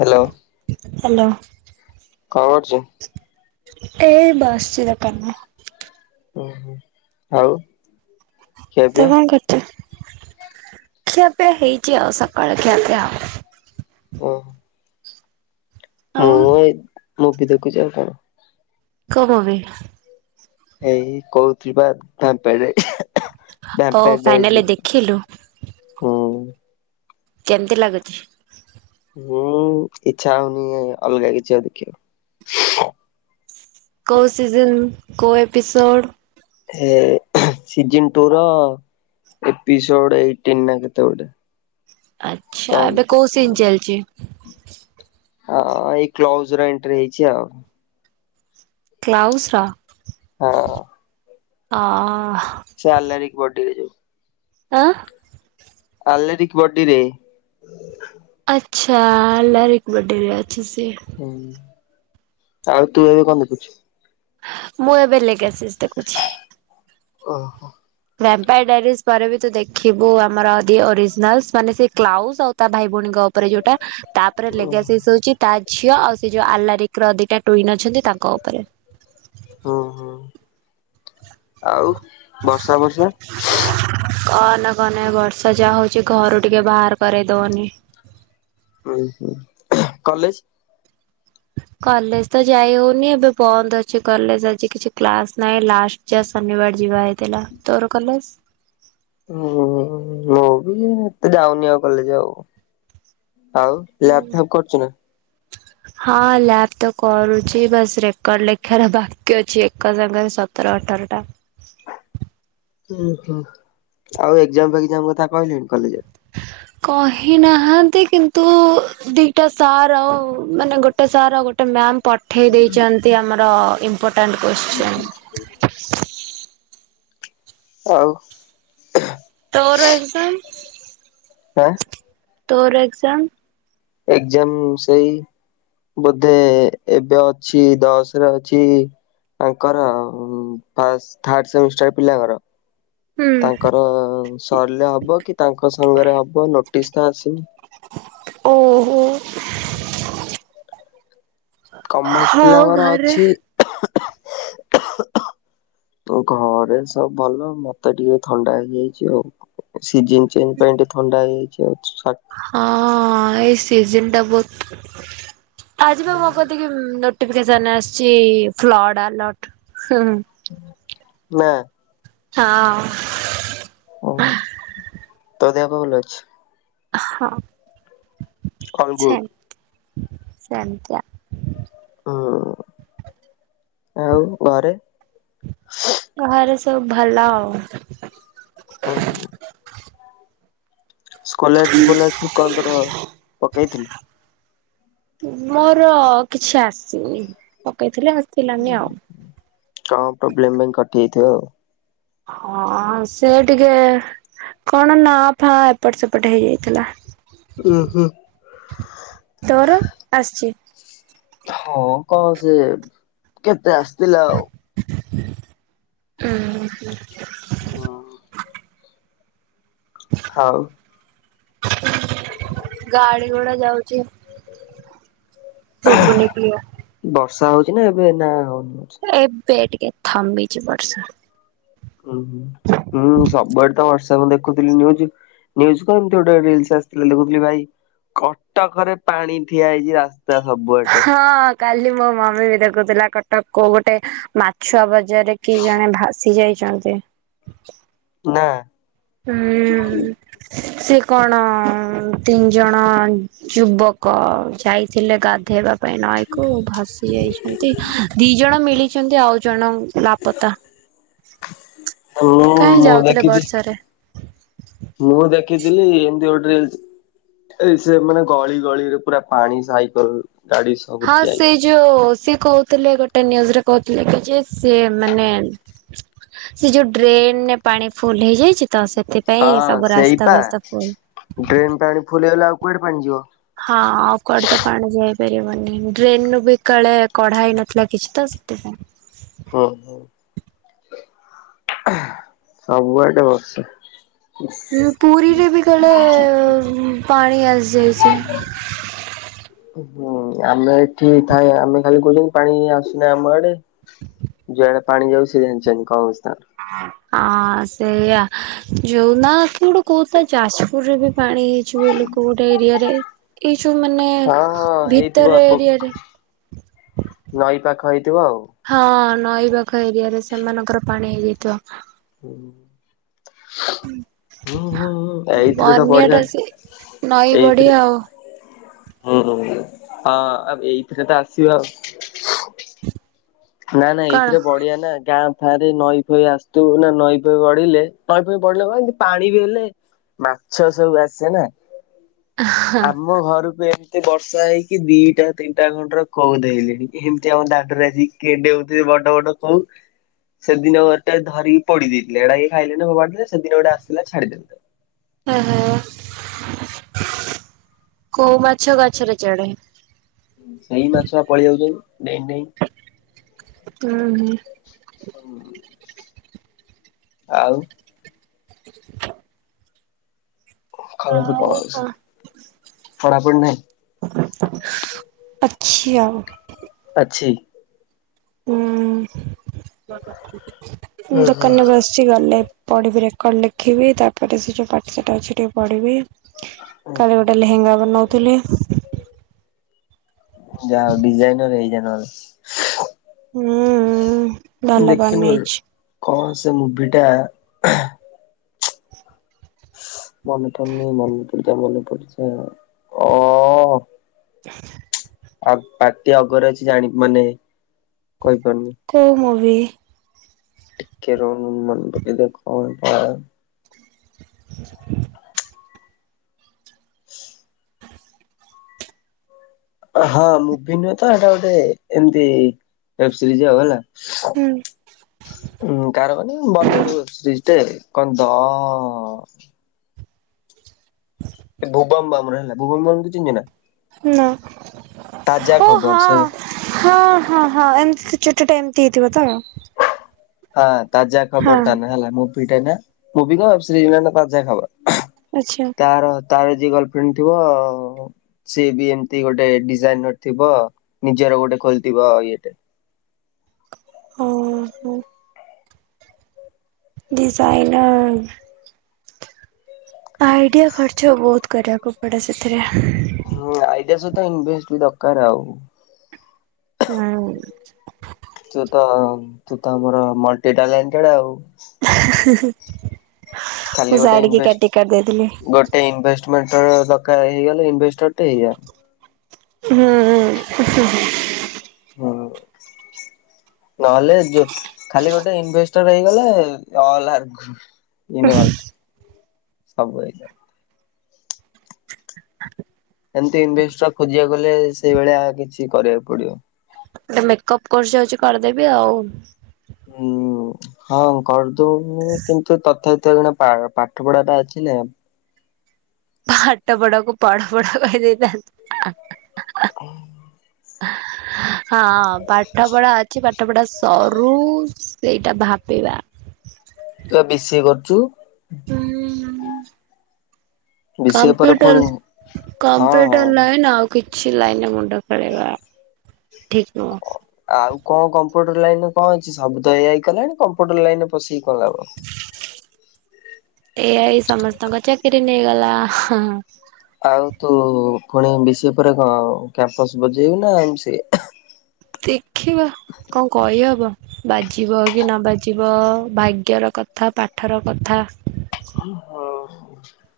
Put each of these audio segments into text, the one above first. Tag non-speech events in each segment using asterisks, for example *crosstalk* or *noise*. Hello? Hello! କଣ କରୁଛି? ଏଇ ବସଛି ଦୋକାନରେ। ଉଁ ହୁଁ ଆଉ! ଖିଆ ତୁ ପିଆ? କଣ କରୁଚୁ ଖିଆ ପିଆ ହେଇଛି ଆଉ ସକାଳ ଖିଆପିଆ ଆଉ। ଓ। ହଁ *unintelligible* ମୁଭି ଦେଖୁଛି ଆଉ କଣ। କୋଉ ମୁଭି? ଏଇ କହୁଥିଲି ପା ଧାପେଡ ଓ ଧାପେପେଜ୍ ଫାଇନାଲି *unintelligible* ଦେଖିଲୁ ହୁଁ କେମତି ଲାଗୁଛି? ହୁଁ ଇଛା ହଉନି ଅଲଗା କିଛି ଆଉ ଦେଖିବାକୁ। କୋଉ ସିଜନ୍ କୋଉ ଏପିସୋଡ଼୍? ଏ ସିଜନ୍ ଟୁ ର ଏପିସୋଡ ଏଇଟିନ୍ ନା କେତେ ଗୋଟେ। ଆଚ୍ଛା ଏବେ କଣ କୋଉ ସିିନ ଚାଲିଚି? ହଁ ଏଇ କ୍ଲଜ ର ଏଣ୍ଟ୍ରି ହେଇଛି ଆଉ। କ୍ଲାଉସ୍ର ର? ହଁ। ଅ ଅ। ସାଲାରି କଡିବି *unintelligible* ଆଁ! ଆଲେରିକ ବଡି ରେ। ଆଚ୍ଛା ଆଲାରିକ ବଡିରେ ଅଛିି ସିଏ ହୁଁ ଆଉ ତୁ ଏବେ କଣ ଦେଖୁଛୁ? ମୁଁ ଏବେ ଲେଗାସିସ୍ ଦେଖୁଛି।। ଓହୋ। ଭ୍ୟାପାଡାରିଜ ପରେ ବି ତୁ ଦେଖିବୁ ଆମର ଦି ଓରିଜିନାଲସ୍ ମାନେ ସେ କ୍ଲାଉଜ ଆଉ ତା ଭାଇ ଭଉଣୀଙ୍କ ଉପରେ ଯୋଉଟା ତା ପରେ ଲେଗାସିସ୍ ହଉଛି ତା ଝିଅ ଆଉ ସେ ଯୋଉ ଆଲାରିକ ର ଦିଟା ଟୁଇନ୍ ଅଛନ୍ତି ତାଙ୍କ ଉପରେ। ହୁଁ ହୁଁ ଆଉ ବର୍ଷା ବର୍ଷା! କହନା କହନା ଏ ବର୍ଷା ଯାହା ହଉଛି ଘରୁ ଟିକେ ବାହାର କରଇ ଦଉନି। ହୁଁ, ହୁଁ। କଲେଜ! କଲେଜ ତ ଯାଇ ହଉନି, ଏବେ ବନ୍ଦ ଅଛି କଲେଜ। ଆଜି କିଛି କ୍ଲାସ ନାହିଁ ଲାଷ୍ଟ- ଯା ଶନିବାର ଯିବା ହେଇଥିଲା। ତୋର କଲେଜ! ହୁଁ ମୁଁ ବି ଏତେ ଯାଉନି ଆଉ କଲେଜ ଆଉ, ଆଉ! ଲ୍ୟାପ, ହୁଁ। ଭ୍ୟପ କରିଛୁନା! ହଁ ଲ୍ୟାପତ କରୁଛି। ବାସ୍ ରେକର୍ଡ ଲେଖାର ବାକି ଅଛି। ଏକ ସାଙ୍ଗରେ ସତର, ଅଠରଟା। ହୁଁ, ହୁଁ। ଆଉ ଏକ୍ଜାମ, ଫ୍କେଜାମ କଥା କହିଲେଣି କଲେଜ ରେ? କହି ନାହାନ୍ତି କିନ୍ତୁ ଦିଟା ସାର୍ ଆଉ ମାନେ ଗୋଟେ- ଗୋଟେ ସାର୍ ଗୋଟେ ମ୍ୟାାମ ପଠେଇ ଦେଇଛନ୍ତି ଆମର ଇମ୍ପୋଟାଣ୍ଟ କୋଷ୍ଚିନ।। ବ *unintelligible* ଆଉ! ତୋର ଏକ୍ଜାମ? ଆଁ! ତୋର ଏକ୍ଜାମ? ଏକ୍ଜାମ ସେଇ- ବୋଧେ, ଏବେ ଅଛି ଦଶରେ ଅଛି- ତାଙ୍କର ଫାଷ୍ଟ, ଥାର୍ଡ ସେମିଷ୍ଟାର ପିଲାଙ୍କର- ହୁଁ ତାଙ୍କର ସରିଲେ ହବ, କି ତାଙ୍କ ସାଙ୍ଗରେ ହବ, ନୋଟିସ ତ ଆସିନି। ଓହୋ। କମର୍ସ ହଉ ପିଲାଙ୍କର ଘରେ ଅଛି। ତୋ ଘରେ ସବୁ ଭଲ। ମତେ ଟିକେ ଥଣ୍ଡା ହେଇଯାଇଛି ଆଉ। ସିଜନ୍ ଚେଞ୍ଜ ପାଇଁ ଟିକେ ଥଣ୍ଡା ହେଇଯାଇଛି ଆଉ। ହଁ ଏଇ ସିଜନ ଟା ବହୁତ, ଆଜିିବା ମୁଁ କତି କିି ନୋଟିଭକେସନ ଆସିଛି ଫ୍ରଡ ଆଲର୍ଟ। ନା। ହଁ। ଓୋ। ତୋ ଦେହ ପା ଭଲ ଅଛି। ହଁ ଅଲ ଗୁଡ ସେମତି, ସେମିତି ଆଉ। ହଁ। ଆଉ ଘରେ? ଘରେ ସବୁ ଭଲ ଆଉ। ଓହୋ। ସ୍କଲାରସିପ୍, ଫଲାରସିପ୍ କଣ ତୋର ପକେଇଥିଲୁ? ମୋର କିଛି ଆସିନି, ପକେଇଥିଲେି ଆସିଲାନି ଆଉ। କଣ ପ୍ରୋବ୍ଲେମ ପାଇଁ କଟିଯାଇଥିବ ଆଉ। ହଁ, ସେ ଟିକେ- କଣ ନା, ଫାଁ ଏପଟ, ସେପଟ ହେଇଯାଇଥିଲା। ଓହୋ। ତୋର ଆସଚି। ହଁ, କଣ ସେ କେତେ ଆସିଥିଲା ଆଉ। ଓ, ହଁ। ହଁ। ହଉ। ଗାଡି ଗୋଡା ଯାଉଚି। ସୁଗୁନି କ୍ଲିୟର। ବର୍ଷା ହଉଛି ନା ଏବେ ନା ହଉନି। ଏବେ ଟିକେ ଥାମିଛି ବର୍ଷା। ହୁଁ ହୁଁ ମୁଁ ସବୁଆଡେ ତ ହ୍ୱାଟସପ ଦେଖୁଥିଲି ନ୍ୟୁଜ୍ ନ୍ୟୁଜ କଣ ଏମତି ଗୋଟେ ରିଲସ ଆସିଥିଲା ଦେଖୁଥିଲି ଭାଇ କଟକରେ ପାଣି ଠିଆ ହେଇଛି ରାସ୍ ହଁ କାଲି ମୋ ମମି ବି ଦେଖୁଥିଲା କଟକ କୋଉ ଗୋଟେ ମାଛୁଆ ବ ରେ କି ଜଣେ ଭାସି ଯାଇଛନ୍ତି। ନା। ହୁଁ ସେ କଣ ତିନି ଜଣ ଯୁବକ ଯାଇଥିଲେ ଗାଧେଇବା ପାଇଁ ନଈକୁ ଭାସି ଯାଇଛନ୍ତି ଦି ଜଣ ମିଳିଛନ୍ତି ଆଉ ଜଣ ଲାପତା? ମୁଁ କାହିଁ ମୁଁ ଯାଉଥିଲେ ଦେଖିଛି ବର୍ଷାରେ? ମୁଁ ଦେଖିଥିଲି ଏମିତି ଗୋଟେ ରିଲସ୍ ଏଇ ସେ ମାନେ ଗଳି ଗଳିରେ ପୁରା ପାଣି ସାଇକେଲ ଗାଡି ସବୁ ହଁ ଠିଆ ସେ ହେଇଛି। ଯୋଉ ସେ କହୁ ଥିଲେ ଗୋଟେ ନ୍ୟୁଜରେ କହୁଥିଲେ କି ଯେ ସିଏ ମାନେ ସେ ଯୋଉ ଡ୍ରେନରେ ପାଣି ଫୁଲ ହେଇଯାଇଛି ତ ସେଥିପାଇଁ ସବୁ ରାସ୍ତା ଘାସ୍ତା ଫୁଲ ଡ୍ରେନ୍ ପାଣି ଫୁଲ ହେଇଗଲେ ଆଉ କୁଆଡେ ପାଣି ଯିବ? ହଁ ଆଉ କୁଆଡେ ତ ପାଣି ଯାଇପାରିବନି ଡ୍ରେନରୁ ବି କାଳେ କଢା ହେଇନଥିଲା କିଛି ତ ସେଥିପାଇଁ। ହ ହୋ ସବୁ ଏଟେ ବଛେ। ପୁରୀରେ ବି କାଳେ ପାଣି ଆସିଯାଇଛି। ହୁଁ ଆମେ ଏଠି ଥାଏ ଆମେ ଖାଲି କହୁଛନ୍ତି ପାଣି ଆସୁନା ଆମ ଆଡେ ଯୁଆଡେ ପାଣି ଯାଉ ସେ ଜାଣିଛନ୍ତି କଣ? ହଁ ସେଇଆ ଯୋଉନା କି ଗୋଟେ କହୁଥିଲା ଯାଜପୁରରେ ବି ପାଣି ହେଇଯିବ ଲୋକ ଗୋଟେ ଏରିଆରେ ଏଇ ଯୋଉ ମାନେ ହଁ ହଁ ହେଇଥିବ ଭିତର ପୋ ଏରିଆରେ ନଈ ପାଖ ହେଇଥିବ ଆଉ ହଁ ନଈପାଖ ଏରିଆରେ ସେମାନଙ୍କର ପାଣି ହେଇଯାଇଥିବ। ହୁଁ। ଏଇଥିରେ ତ ବନ୍ୟା ବଢିଆ ଟା ସେ ନଈ ବଢି ଏଇଥିରେ ଆଉ ହୁହୁ ହଁ ଏଇଥିରେ ତ ଆସିବ ଆଉ ନା-ନା କଣ ଏଇଥିରେ ବଢିଆ ନା ଗାଁ ଆରେ ନଈ ଫଇ ଆସୁଥିବୁ ନା ନଈଫଇ ବଢିଲେ ନଈଫଇ ପଢିଲେ କଣକି ପାଣି ବଢିଲେ ମାଛ ସବୁ ଆସେନା ହଁ ଆମ ଘରକୁ ଏ ଏ ବର୍ଷା ହେଇକି ଦିଟା ତିନିଟା ଘଣ୍ଟାରୁ କଉ ଧଇଲିଣି ଏମିତି ଆମ ଦାଣ୍ଡରେ ଆଜି କିନ୍ତି ଦେଉଁଥିବେ ବଡ-ବଡ କଉ। ସେଦିନ ଗୋଟେ ଧିରିକି ପୋଡି ଦେଇଥିଲି ଏଟାକ ଖାଇଲେଣି ଫୋପାଡି ଦେଲେ ସେଦିନ ଗୋଟେ ଆସିଲା ଛାଡିଦେଲି। ଏହେ କଉ ମାଛ ଗଛରେ ଚଢେ। ସେଇ ମାଛବା ପଳେଇ ଯାଉଛନ୍ତି ଡେଇଁଡେଇଁ। ହୁଁ ହୁଁ। ଆଉ ଖବର ସବୁ କଣ ଅଛି ପଢ଼ାପଢ଼ି ନାଇଁ? ଅଛି ଆଉ ଅଛି। ହୁଁ ହୁଁ ହୁଁ। ଦୋକାନରେ ଅଛି। ଅଛି ଗଲେ ପଢିବି ରେକର୍ଡ ଲେଖିବି ତାପରେ ସେ ଯୋଉ ପାଠଶାଠ ଅଛି ଟିକେ ପଢିବି। କାଲି ଗୋଟେ ଲେହେଙ୍ଗା ବନଉଥିଲି। ଯାହା ହଉ ଡିଜାଇନର ହେଇଯା ନହେଲେ। ଭଲ ଦେଖିନୁ କେବେ ବନେଇଛି କଣସେ ମୁଭିଟା ମନେ ପଡ଼ୁନି ମନେ ପଡିଯା ମନେ ପଡୁଯା ଅ ଅ *inaudible* ଆ ପାଟି ଅଗରେ ଅଛି ଜାଣି ମାନେ କହିପାରୁନି। କୋଉ ମୁଭି? ଟିକେ ରହ ମୁଁ ମନେ ପକେଇଦିଏ କଁ ହେଟା *inaudible* *inaudible* ହଁ ମୁଭି ନୁହେଁତ ଏଟା ଗୋଟେ ଏମତି ୱେବ୍ସିରିଜ ଆଉ ହେଲା। କାହାର କନି ବଲିଉଡ୍ ୱେବସିରିଜ ତେ କନ୍ଦ ଭୁବମ୍ ବାମରେ ହେଲା ଭୁବମ୍ ବାମ୍ କୁ ଚିହ୍ନିଚୁନା? ନାଁ। ତାଜା ଖବର ସେଇ ହଁ-ହଁ-ହଁ ଏମିତି ଚୁଟିଟା ଏମିତି ହେଇଥିବତ? ହଁ ତାଜା ଖବର ତାନା ହେଲା ମୁଭିଟାନା ମୁଭି କଣ ୱେବ୍ସିରିଜର ନାଁ ତାଜା ଖବର। ଆଚ୍ଛା। ତାର-ତାର ଯିଏ ଗର୍ଲଫ୍ରେଣ୍ଡ ଥିବ ସିଏବି ଏମିତି ଗୋଟେ ଡିଜାଇନର ଥିବ ନିଜର ଗୋଟେ ଖୋଲିଥିବ ଇଏଟେ ଓହୋ। ଡିଜାଇନର। ଆଇଡ଼ିଆ ଖର୍ଚ୍ଚ ବହୁତ୍ କରିବାକୁ ପଡ଼େ ସେଥିରେ। ହୁଁ ଆଇଡିଆ ସହିତ ଇନଭେଷ୍ଟ ଦରକାର ଆଉ। ହୁଁ। ତୁତ-ତୁତ ଆମର ମଲଟି ଟାଲେନ୍ଟେଡ୍ ଆଉ। ମୁଁ ସାଇଡ଼ିକି କାଟି କରିଦେଇଥିଲି। ଇନଭେଷ୍ଟମେଣ୍ଟର ଦରକାର ହେଇଗଲେ ଇନେଷ୍ଟରଟେ ଏଇଆ। ହୁଁ ଉଁ ହୁ ହୁ। ହଁ। ନହେଲେ ଯଉ ଖାଲି ଗୋଟେ ଇନଭେଷ୍ଟର ହେଇଗଲେ *unintelligible* ଇନଓଟ ସବୁ ହେଇଯିବା। ଏମିତି ଇନଭେଷ୍ଟା ଖୋଜିବାକୁ ଗଲେ ସେଇଭଳିଆ କିଛି କରିବାକୁ ପଡ଼ିବ। ଗୋଟେ ମେକଅପ୍ କ୍ରୋର୍ସ ଯାଉଚି କରିଦେବି ଆଉ। ଉୁଁ ହଁ କରିଦଉନୁ କିନ୍ତୁ ତଥାପି ତୁ ଏଇକ୍ଷିଣା ପା ପାଠପଢାଟା ଅଛି ନା ପାଠପଢା କୁ ପାଡପଡା କହି ଦେଇଥାନ୍ତି। ହୁଁ। ହଁ ପାଠ ପଢା ଅଛି ପାଠ ପାଠପଢ ସରୁ ସେଇଟା ଭାବିବା। ତୁବା ବିସି କରୁଚୁ? ହୁଁ ହୁଁ ହୁଁ। ବି ସି ଏ ପରେ କମ୍ପ୍ୟୁଟର ପୁଣି ହଁ ହଁ। କମ୍ପ୍ୟୁଟର ଲାଇନ୍ ଆଉ। କିଛି ଲାଇନରେ ମୁଣ୍ଡ ଖେଳେଇବା ଠିକ୍ ନୁହଁ। ଆଉ କଣ କମ୍ପ୍ୟୁଟର ଲାଇନରେ କଣ ଅଛି ଶବୁତ ଏଆଇ କଲାଣି କମ୍ପ୍ୟୁଟର ଲାଇନରେ ପଶିକି କଣ ଲାଭ। ଏଆଇ ସମସ୍ତଙ୍କ ଚାକିରି ନେଇଗଲା ହଁ। ଆଉ ତୁ ପୁଣି ବିସିଏ ପରେ କଣ କ୍ୟାମ୍ପସ ବଜେଇବୁ ନାଁପୁଣି ଏମସି ଏ? ଦେଖିବା କଣ କହିହବ। ବାଜିବ କି ନ ବାଜିବ ଭାଗ୍ୟର କଥା ପାଠର କଥା। ହଉ।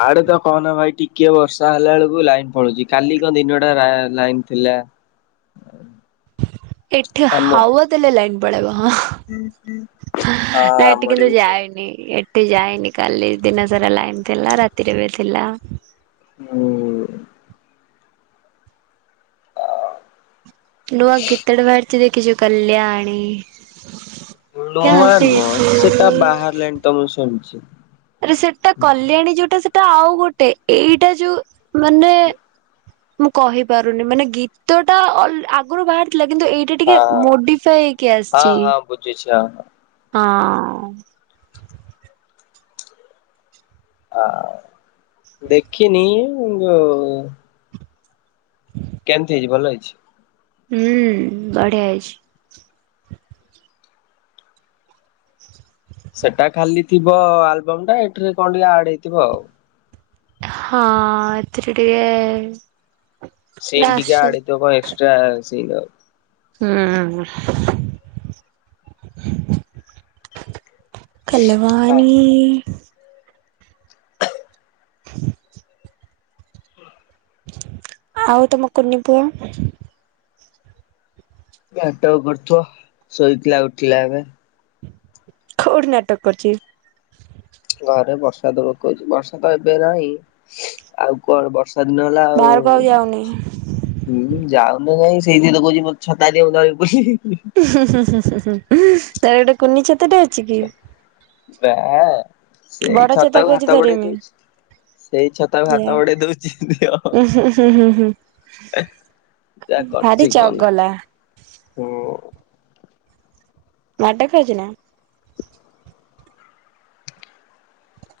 ଆଡେ ତ କହନା ଭାଇ ଟିକେ ବର୍ଷା ହେଲା ବେଳକୁ ଲାଇନ ପଳଉଛି କାଲି କଣ ଦିନ ଟା ଲାଇନ୍ ଥିଲା। *inaudible* ଏଠି ଆମ ହଁ ହାୱା ଦେଲେ ଲାଇନ୍ ପଳେଇବ ହଁ। ନା ଏଠି ଆମର କିନ୍ତୁ ବି ସେମିତି ଯାଏନି। ଏଠି ଯାଇନି କାଲି ଦିନ ସାରା ଲାଇନ ଥିଲା ରାତିରେ ବି ଥିଲା। ହୁଁ। ନୂଆ ଗୀତ ଟା ବାହାରିଛି ଦେଖିଛୁ। କଲ୍ୟାଣୀ। କ୍ୟା ନୂଆ ଫିର୍ ନୁହଁ ତୁ ସେଟା ବାହାରିଲାଣି ତ ମୁଁ ଶୁଣିଛି। ଆରେ ସେଟା କଲ୍ୟାଣୀ ଯୋଉଟା ସେଟା ଆଉ ଗୋଟେ ଏଇଟା ଯୋଉ ମାନେ ମୁଁ କହିପାରୁନି ମାନେ ଗୀତ ଟା ଆଗରୁ ବାହାରିଥିଲା କିନ୍ତୁ ଏଇ ଏଇଟା ଟିକେ ହଁ। ମୋଡିଫାଇ ହେଇକି ହଁ ଆସିଛି ହଁ ବୁଝୁଛି ହଁ ହଁ। ଆ ଦେଖିନି ଯଉ କେମିତି ହେଇଛି ଭଲ ହେଇଛି। ହୁଁ ବଢିଆ ହେଇଛି। ସେଟା ଖାଲି ଥିବ ଆଲବମ ଟା ଏଠାରେ କଣ ଟିକେ ଆଡ ହେଇଥିବ ଆଉ। ହଁ ଏଥିରେ ଟିକେ। ସୀନ ଟିକେ ଆଡ଼ ନାସ ହେଇଥିବ କଣ ଟିକେ ଏକ୍ସଟ୍ରା ସୀନ ଆଉ। ହୁଁ। କଲବାଣୀ। *inaudible* ଆଉ ତମ କୁନି ପୁଅ? ନାଟକ କରୁଥିବ ଶୋଇଥିଲା ଉଠିଲା ଏବେ। କଉଠି ନାଟକ କରୁଛି। ଘରେ ବର୍ଷା ଦ ପକଉଛି ବର୍ଷା ତ ଏବେ ନାହିଁ ଆଉ କଣ ବର୍ଷା। ସଦନଲା ଆଉ। ବାହାରକୁ ଯାଉନି ହୁଁ ଯାଉନି ଯାଇଁ ସେଇଥିରେ କହୁଛି ମତେ ଛତା ଧରି ବୁଲିବି। ହୁଁ ହୁଁ ହୁଁ ତାର ଗୋଟେ କୁନି ଛତା ଟା ଅଛି କି? ନାଁ ସେଇ ବଡ ଛତା ଛତାକୁ କହୁଛି ହାତ ବଢେଇ ଧରିମି ଦଉଛି। ସେଇ ଛତାକୁ ହାତ ଯା ବଡେଇ ଦଉଛି ଦିଅ ଉଁ ହୁଁ ହୁଁ ହୁଁ ହୁଁ ଯା ଭାରି କରୁଛି କହନା ଚଗଲା ହୁଁ। ମାଡ ଖାଉଛି ନା।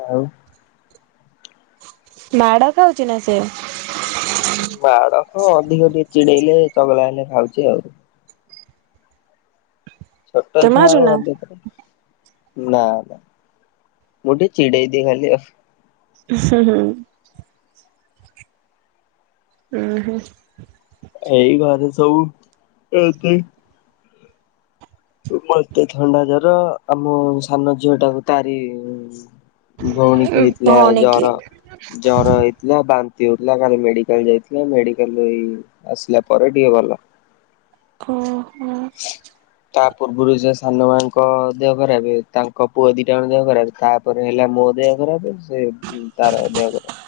ଆଉ ମାଡ଼ ଖାଉଛି ନା ସେ? ମାଡ ହଁ ଅଧିକ ଟିକେ ଚିଡେଇଲେ ଚଗଲା ହେଲେ ଖାଉଛି ଆଉ। ଛୋଟ ତୁ ଛୁଆ ଆଉ ମାରୁନା? ଏବେତ ନା ନା ମୁଁ ଟିକେ ଚିଡେଇ ଦିଏ ଖାଲି ଆଉ। ହୁଁ ହୁଁ। ହୁଁ ହୁଁ। ଏଇ ଘରେ ସବୁ ଏ ମତେ ଥଣ୍ଡା ଜର ଆମ ସାନ ଝିଅ ଟାକୁ ତାରି ଭଉଣି କି ହେଇଥିଲା ଭଉଣୀ କି ଜର ଜର ହେଇଥିଲା। ଥିଲା ବାନ୍ତି ହଉଥିଲା କାଲି ମେଡିକାଲ ଯାଇଥିଲା ମେଡିକାଲରୁ ହେଇ ଆସିଲା ପରେ ଟିକେ ଭଲ। ଉ ହୁଁ। ହ ତା ପୂର୍ବରୁ ସେ ସାନ ଭାଈଙ୍କ ଦେହ ଖରାପ ତାଙ୍କ ପୁଅ ଦିଟା ମାନ ଦେହ ଖରାପ ତା ତାପରେ ହେଲା ମୋ ଦେହ ଖରାପ ସେ ତାର ଦେହ ଖରାପ।